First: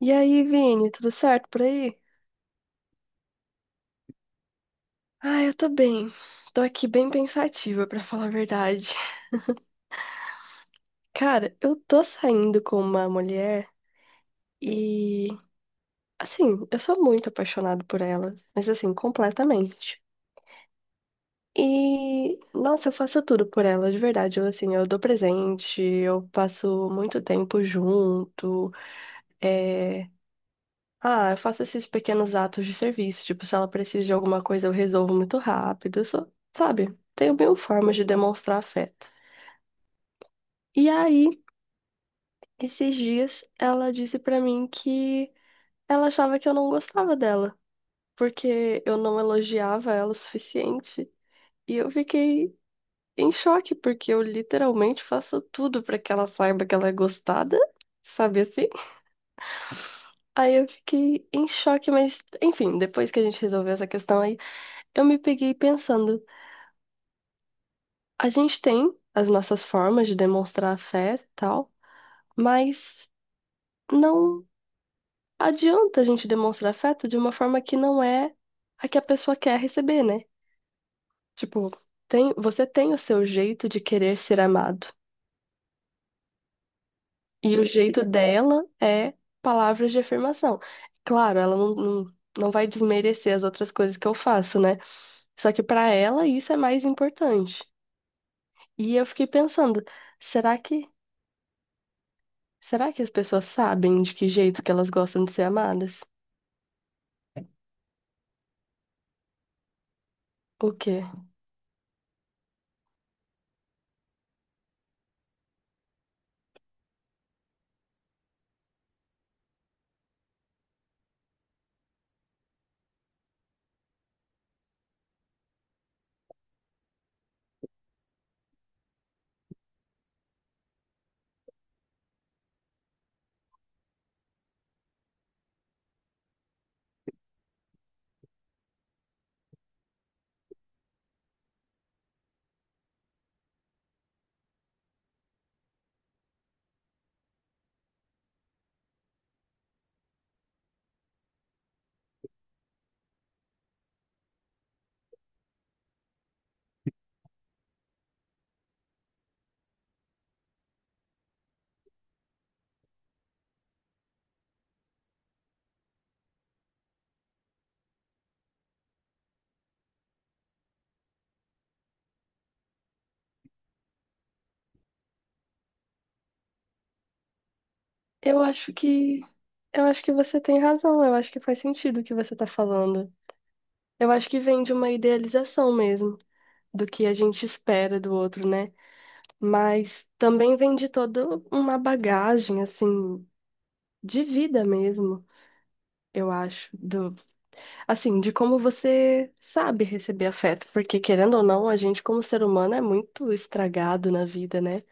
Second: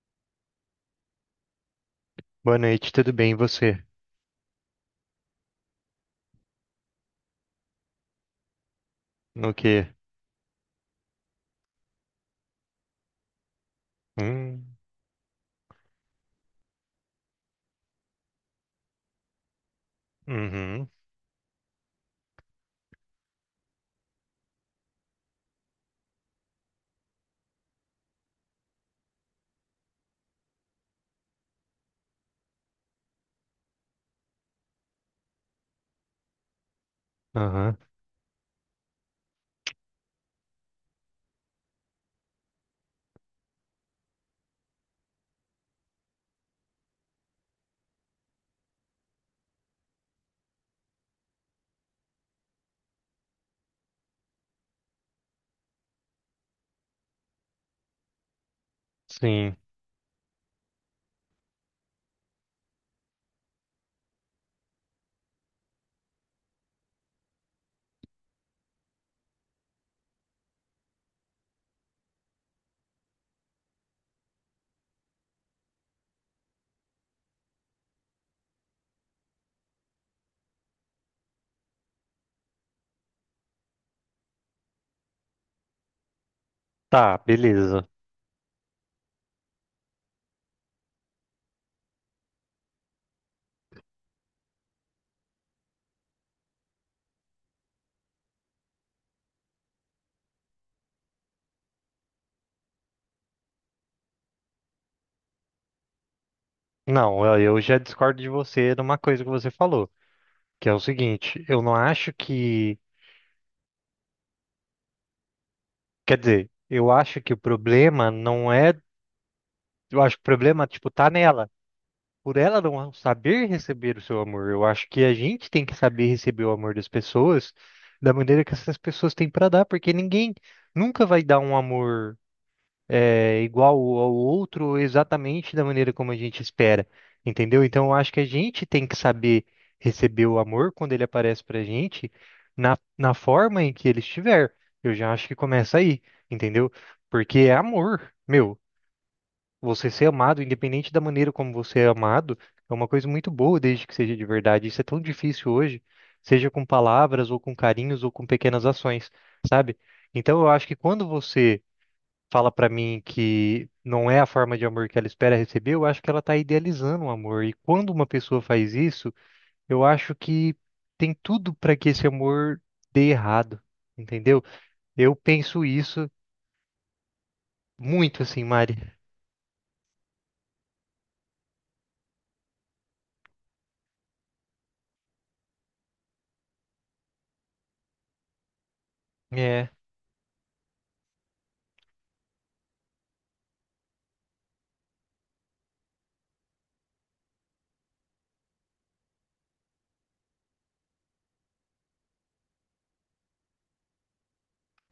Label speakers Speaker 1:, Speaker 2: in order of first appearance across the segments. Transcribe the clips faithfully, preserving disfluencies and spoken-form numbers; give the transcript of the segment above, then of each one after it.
Speaker 1: E aí, Vini, tudo certo por aí?
Speaker 2: Boa noite, tudo bem? E você?
Speaker 1: Ah, eu tô bem. Tô aqui bem pensativa, pra falar a verdade.
Speaker 2: No quê?
Speaker 1: Cara, eu tô saindo com uma mulher
Speaker 2: Hum,
Speaker 1: e, assim, eu sou muito apaixonada por ela, mas assim, completamente.
Speaker 2: uhum,
Speaker 1: E, nossa, eu faço tudo por ela, de verdade. Eu, assim, eu dou presente, eu passo muito tempo junto, é, ah, eu faço esses pequenos atos de serviço. Tipo, se ela precisa de alguma coisa, eu resolvo muito rápido. Eu sou, sabe? Tenho mil
Speaker 2: aham,
Speaker 1: formas de demonstrar afeto. E aí, esses dias, ela disse pra mim que ela achava que eu não gostava dela, porque eu não elogiava ela o suficiente. E eu fiquei em choque, porque eu literalmente faço tudo pra que ela saiba que ela é gostada, sabe assim?
Speaker 2: sim.
Speaker 1: Aí eu fiquei em choque, mas enfim, depois que a gente resolveu essa questão aí, eu me peguei pensando. A gente tem as nossas formas de demonstrar afeto e tal, mas não adianta a gente demonstrar afeto de uma forma que não é a que a pessoa quer receber, né? Tipo, tem, você tem o seu jeito de querer ser amado,
Speaker 2: Tá,
Speaker 1: e o
Speaker 2: beleza.
Speaker 1: jeito dela é palavras de afirmação. Claro, ela não, não, não vai desmerecer as outras coisas que eu faço, né? Só que pra ela isso é mais importante. E eu fiquei pensando, será que será que as pessoas sabem de que jeito que elas gostam de ser amadas?
Speaker 2: Não, eu eu já discordo de você numa coisa que você falou,
Speaker 1: O
Speaker 2: que é o
Speaker 1: quê?
Speaker 2: seguinte, eu não acho que, quer dizer, eu acho que o problema não é, eu acho que o problema, tipo, tá nela, por ela não saber receber o seu amor. Eu acho que a gente tem que saber receber o amor das pessoas da maneira que essas pessoas têm pra dar, porque ninguém nunca vai dar um amor é, igual ao outro exatamente da maneira como a gente espera, entendeu? Então, eu acho que a gente tem que saber receber o amor quando ele aparece pra gente na, na forma em que ele estiver. Eu já acho que começa aí, entendeu? Porque é amor, meu. Você ser amado, independente da maneira como você é amado, é uma coisa muito boa, desde que seja de verdade. Isso é tão difícil hoje, seja com palavras, ou com carinhos, ou com pequenas ações, sabe? Então, eu acho que quando você fala pra mim que não é a forma de amor que ela espera receber, eu acho que ela tá idealizando o amor. E quando uma pessoa faz isso, eu acho que tem tudo pra que esse amor dê errado, entendeu? Eu penso isso muito
Speaker 1: Eu
Speaker 2: assim,
Speaker 1: acho
Speaker 2: Mari.
Speaker 1: que eu acho que você tem razão, eu acho que faz sentido o que você tá falando. Eu acho que vem de uma idealização mesmo do que a gente espera do outro, né?
Speaker 2: É,
Speaker 1: Mas também vem de toda uma bagagem assim de vida mesmo, eu acho, assim, de como você sabe receber afeto, porque querendo ou não, a gente como ser humano é muito estragado na vida, né?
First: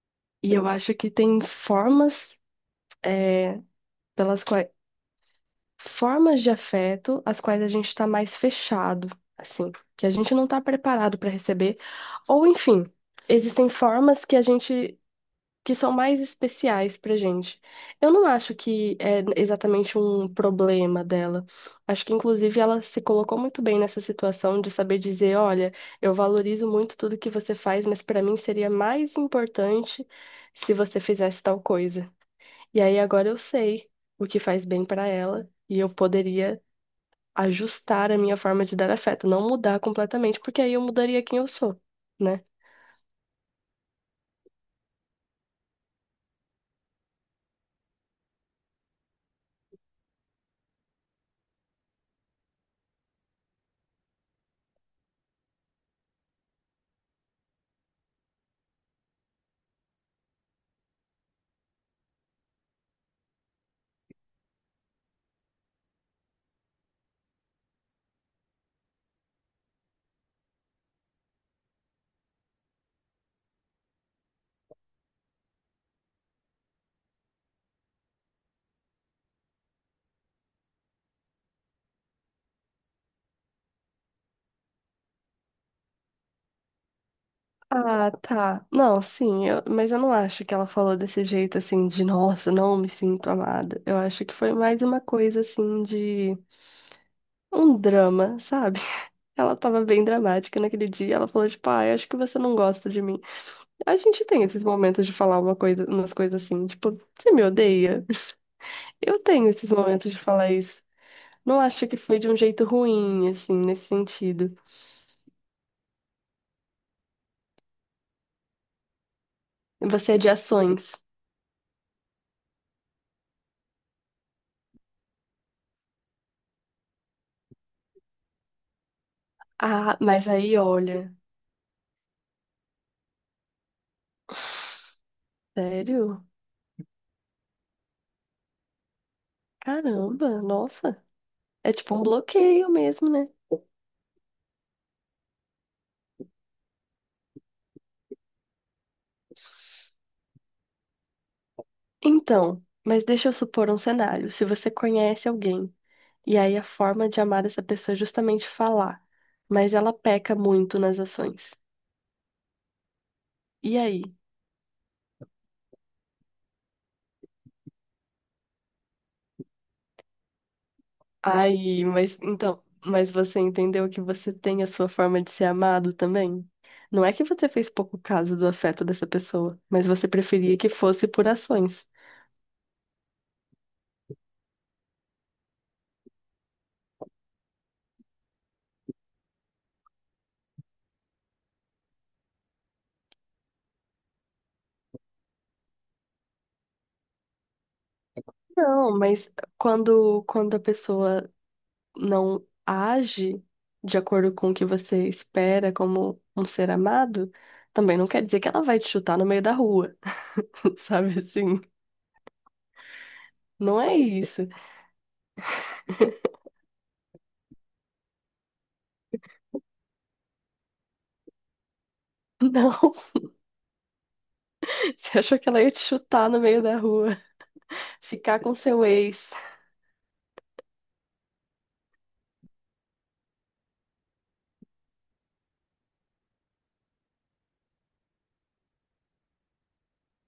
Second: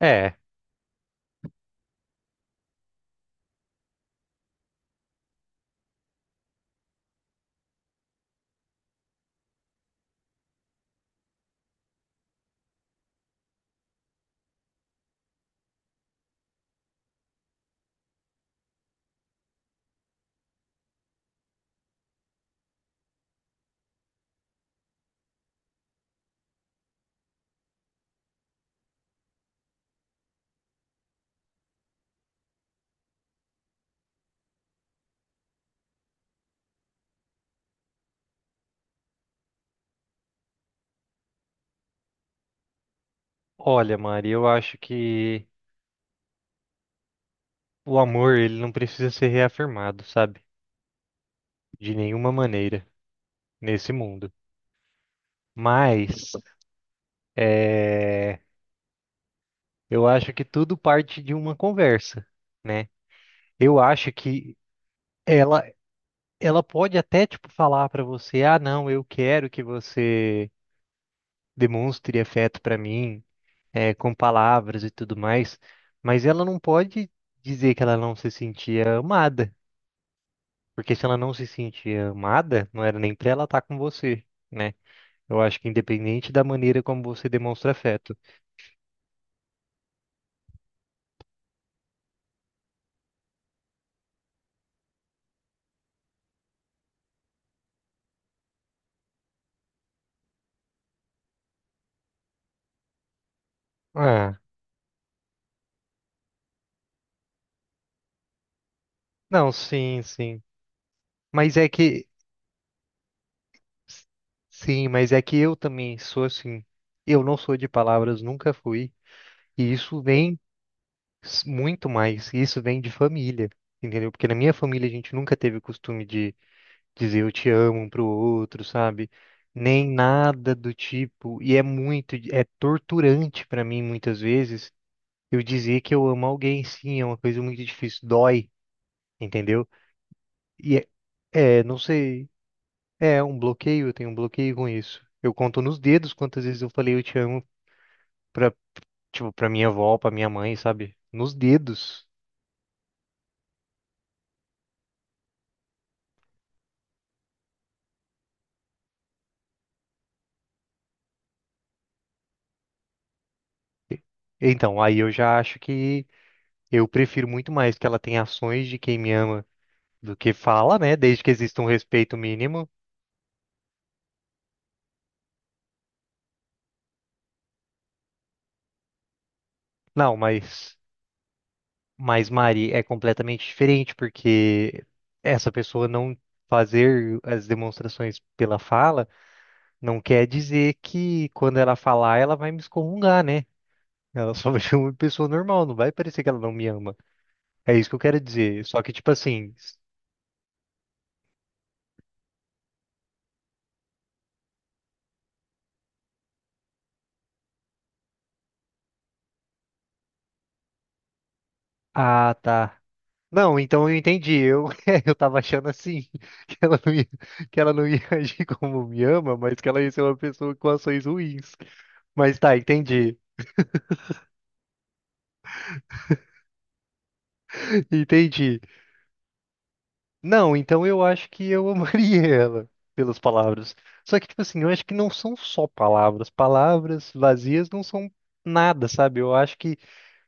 Speaker 2: é.
Speaker 1: E eu acho que tem formas, é, pelas quais, formas de afeto às quais a gente está mais fechado, assim, que a gente não está preparado para receber, ou enfim, existem formas que a gente que são mais especiais pra gente. Eu não acho que é exatamente um problema dela. Acho que, inclusive, ela se colocou muito bem nessa situação de saber dizer: olha, eu valorizo muito tudo que você faz, mas pra mim seria mais importante se você fizesse tal coisa. E aí agora eu sei o que faz bem pra ela e eu poderia ajustar a minha forma de dar afeto, não mudar completamente, porque aí eu mudaria quem eu sou, né?
Speaker 2: Olha, Mari, eu acho que o amor ele não precisa ser reafirmado, sabe? De nenhuma maneira nesse mundo. Mas é, eu acho que tudo parte de uma conversa, né? Eu acho que Ela, ela pode até tipo falar pra você, ah, não, eu quero que você demonstre afeto pra mim, é, com palavras e tudo mais, mas ela não pode dizer que ela não se sentia amada, porque se ela não se sentia amada, não era nem pra ela estar com você, né? Eu acho que independente da maneira como você demonstra
Speaker 1: Ah,
Speaker 2: afeto.
Speaker 1: tá. Não, sim, eu- mas eu não acho que ela falou desse jeito assim de nossa, não me sinto amada. Eu acho que foi mais uma coisa assim de um drama, sabe? Ela tava bem dramática naquele dia, ela falou tipo, ah, eu acho que você não gosta de mim. A gente
Speaker 2: Ah,
Speaker 1: tem esses momentos de falar uma coisa, umas coisas assim, tipo, você me odeia? Eu tenho
Speaker 2: não,
Speaker 1: esses
Speaker 2: sim,
Speaker 1: momentos de
Speaker 2: sim.
Speaker 1: falar isso.
Speaker 2: Mas
Speaker 1: Não
Speaker 2: é
Speaker 1: acho que
Speaker 2: que
Speaker 1: foi de um jeito ruim, assim, nesse sentido.
Speaker 2: sim, mas é que eu também sou assim. Eu não sou de palavras, nunca fui. E isso
Speaker 1: Você é de
Speaker 2: vem
Speaker 1: ações.
Speaker 2: s- muito mais. E isso vem de família, entendeu? Porque na minha família a gente nunca teve o costume de dizer eu te amo um pro outro, sabe? Nem
Speaker 1: Ah, mas
Speaker 2: nada
Speaker 1: aí
Speaker 2: do
Speaker 1: olha.
Speaker 2: tipo. E é muito, é torturante pra mim muitas vezes eu dizer que eu
Speaker 1: Sério?
Speaker 2: amo alguém. Sim, é uma coisa muito difícil, dói, entendeu?
Speaker 1: Caramba,
Speaker 2: E é,
Speaker 1: nossa.
Speaker 2: é,
Speaker 1: É
Speaker 2: não
Speaker 1: tipo um
Speaker 2: sei,
Speaker 1: bloqueio mesmo,
Speaker 2: é
Speaker 1: né?
Speaker 2: um bloqueio, eu tenho um bloqueio com isso. Eu conto nos dedos quantas vezes eu falei eu te amo pra, tipo, pra minha avó, pra minha mãe, sabe? Nos dedos.
Speaker 1: Então, mas deixa eu supor um cenário. Se você conhece alguém e aí a forma de amar essa pessoa é justamente falar, mas ela peca muito nas ações. E aí?
Speaker 2: Então, aí eu já acho que eu prefiro muito mais que ela tenha ações de quem me ama do que fala, né? Desde que exista um
Speaker 1: Aí,
Speaker 2: respeito
Speaker 1: mas então,
Speaker 2: mínimo.
Speaker 1: mas você entendeu que você tem a sua forma de ser amado também? Não é que você fez pouco caso do afeto dessa pessoa, mas você
Speaker 2: Não,
Speaker 1: preferia que
Speaker 2: mas,
Speaker 1: fosse por ações.
Speaker 2: mas Mari é completamente diferente, porque essa pessoa não fazer as demonstrações pela fala não quer dizer que quando ela falar, ela vai me excomungar, né? Ela só vai ser uma pessoa normal, não vai parecer que ela não me ama. É isso que eu quero dizer. Só que,
Speaker 1: Não,
Speaker 2: tipo
Speaker 1: mas
Speaker 2: assim,
Speaker 1: quando, quando a pessoa não age de acordo com o que você espera como um ser amado, também não quer dizer que ela vai te chutar no meio da rua, sabe assim?
Speaker 2: ah, tá. Não,
Speaker 1: Não
Speaker 2: então
Speaker 1: é
Speaker 2: eu entendi.
Speaker 1: isso.
Speaker 2: Eu, eu tava achando assim, que ela não ia, que ela não ia agir como me ama, mas que ela ia ser uma pessoa com ações ruins. Mas tá,
Speaker 1: Não,
Speaker 2: entendi.
Speaker 1: você achou que ela ia te chutar no meio da rua, ficar com
Speaker 2: Entendi.
Speaker 1: seu ex.
Speaker 2: Não, então eu acho que eu amaria ela pelas palavras. Só que, tipo assim, eu acho que não são só palavras. Palavras vazias não são nada, sabe? Eu acho que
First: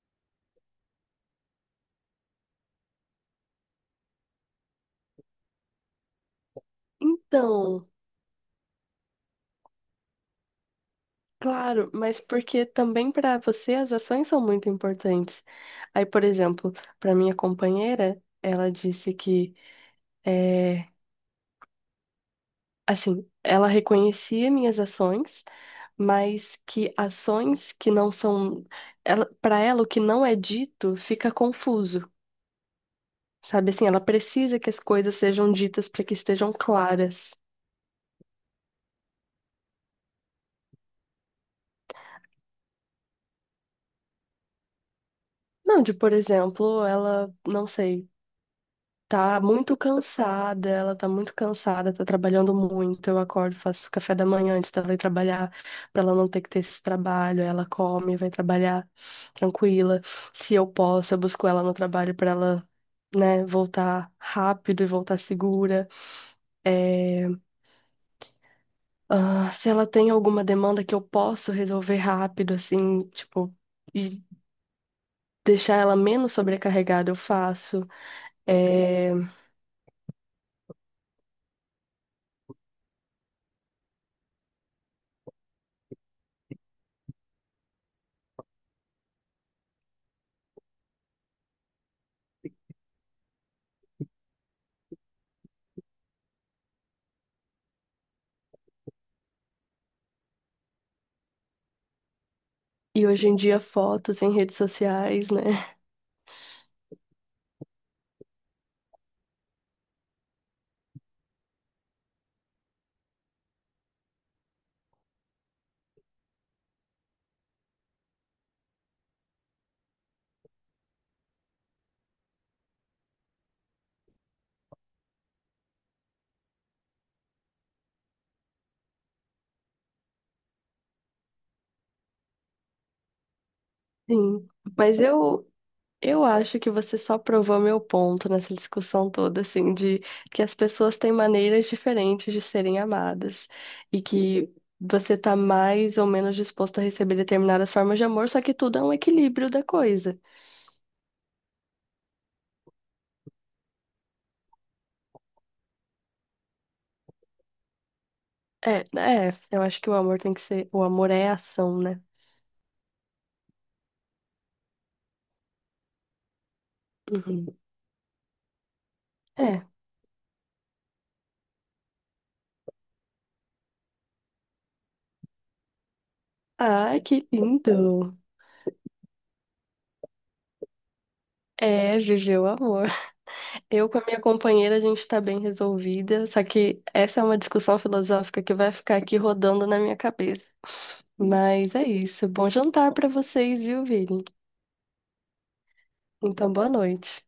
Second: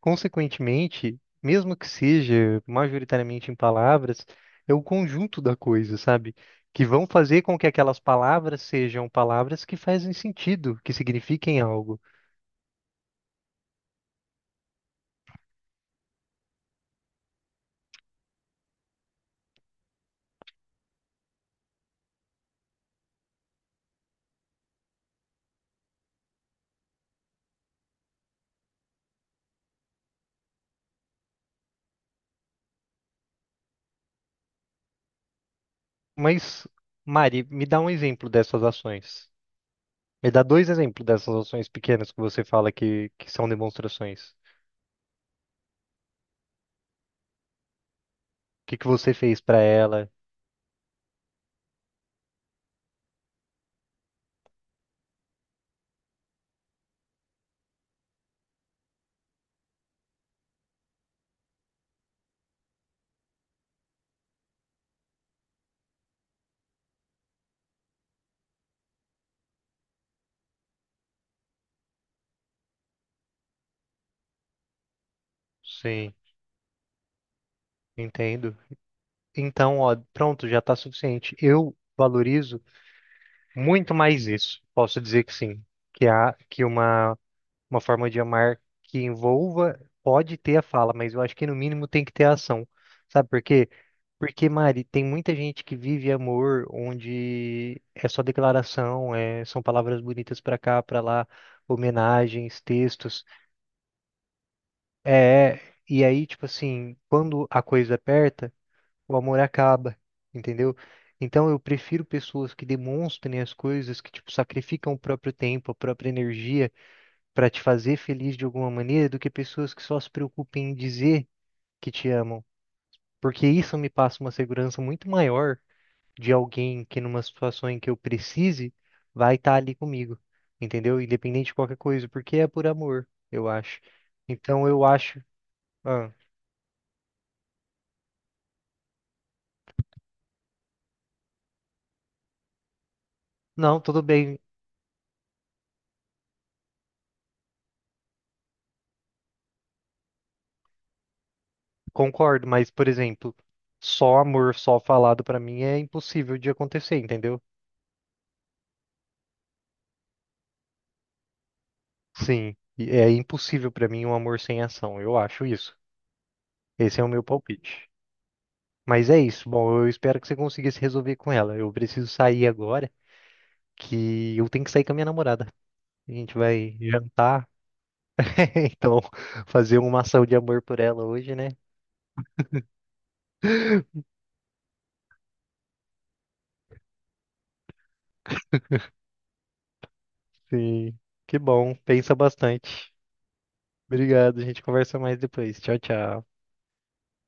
Speaker 2: consequentemente, mesmo que seja majoritariamente em palavras, é o conjunto da coisa, sabe? Que vão fazer com que
Speaker 1: Então,
Speaker 2: aquelas palavras sejam palavras que fazem sentido, que signifiquem
Speaker 1: claro,
Speaker 2: algo.
Speaker 1: mas porque também para você as ações são muito importantes. Aí, por exemplo, para minha companheira, ela disse que eh, assim, ela reconhecia minhas ações, mas que ações que não são, ela, para ela o que não é dito fica confuso, sabe? Assim, ela precisa que as coisas sejam ditas para que estejam
Speaker 2: Mas,
Speaker 1: claras.
Speaker 2: Mari, me dá um exemplo dessas ações. Me dá dois exemplos dessas ações pequenas que você fala que, que são demonstrações. O
Speaker 1: Não, de, por exemplo, ela, não sei.
Speaker 2: que que você
Speaker 1: Tá
Speaker 2: fez para
Speaker 1: muito
Speaker 2: ela?
Speaker 1: cansada, ela tá muito cansada, tá trabalhando muito. Eu acordo, faço café da manhã antes dela ir trabalhar, pra ela não ter que ter esse trabalho. Ela come, vai trabalhar tranquila. Se eu posso, eu busco ela no trabalho pra ela, né, voltar rápido e voltar segura. É, ah, se ela tem alguma demanda que eu posso resolver rápido, assim, tipo, e deixar ela
Speaker 2: Sim,
Speaker 1: menos sobrecarregada, eu faço.
Speaker 2: entendo.
Speaker 1: É.
Speaker 2: Então, ó, pronto, já tá suficiente. Eu valorizo muito mais isso. Posso dizer que sim. Que há que uma, uma forma de amar que envolva pode ter a fala, mas eu acho que no mínimo tem que ter a ação. Sabe por quê? Porque, Mari, tem muita gente que vive amor onde é só declaração, é, são palavras bonitas pra cá, pra lá, homenagens,
Speaker 1: E
Speaker 2: textos.
Speaker 1: hoje em dia, fotos em redes sociais,
Speaker 2: É,
Speaker 1: né?
Speaker 2: e aí, tipo assim, quando a coisa aperta o amor acaba, entendeu? Então eu prefiro pessoas que demonstrem as coisas, que tipo sacrificam o próprio tempo, a própria energia para te fazer feliz de alguma maneira, do que pessoas que só se preocupem em dizer que te amam, porque isso me passa uma segurança muito maior de alguém que numa situação em que eu precise vai estar ali comigo, entendeu? Independente de qualquer coisa, porque é por amor, eu acho.
Speaker 1: Sim.
Speaker 2: Então eu
Speaker 1: Mas
Speaker 2: acho,
Speaker 1: eu,
Speaker 2: ah,
Speaker 1: Eu acho que você só provou meu ponto nessa discussão toda, assim, de que as pessoas têm maneiras diferentes de serem amadas
Speaker 2: não,
Speaker 1: e
Speaker 2: tudo bem.
Speaker 1: que você tá mais ou menos disposto a receber determinadas formas de amor, só que tudo é um equilíbrio da coisa.
Speaker 2: Concordo, mas, por exemplo, só amor, só falado pra mim é impossível de acontecer, entendeu?
Speaker 1: É, é, eu acho que o amor tem que ser, o amor é ação, né?
Speaker 2: Sim, e é impossível pra mim um amor sem ação, eu acho isso. Esse é o meu
Speaker 1: Uhum.
Speaker 2: palpite. Mas é isso,
Speaker 1: É.
Speaker 2: bom, eu espero que você consiga se resolver com ela. Eu preciso sair agora, que eu tenho que sair com a minha namorada. A gente vai
Speaker 1: Ai, que
Speaker 2: jantar,
Speaker 1: lindo.
Speaker 2: então fazer uma ação de amor por ela hoje, né?
Speaker 1: É, viveu o amor. Eu com a minha companheira, a gente está bem resolvida, só que essa é uma discussão filosófica que vai ficar aqui rodando na minha cabeça.
Speaker 2: Sim, que bom,
Speaker 1: Mas é
Speaker 2: pensa
Speaker 1: isso. Bom jantar
Speaker 2: bastante.
Speaker 1: para vocês, viu, Vini?
Speaker 2: Obrigado, a gente conversa mais depois. Tchau, tchau.
Speaker 1: Então, boa noite.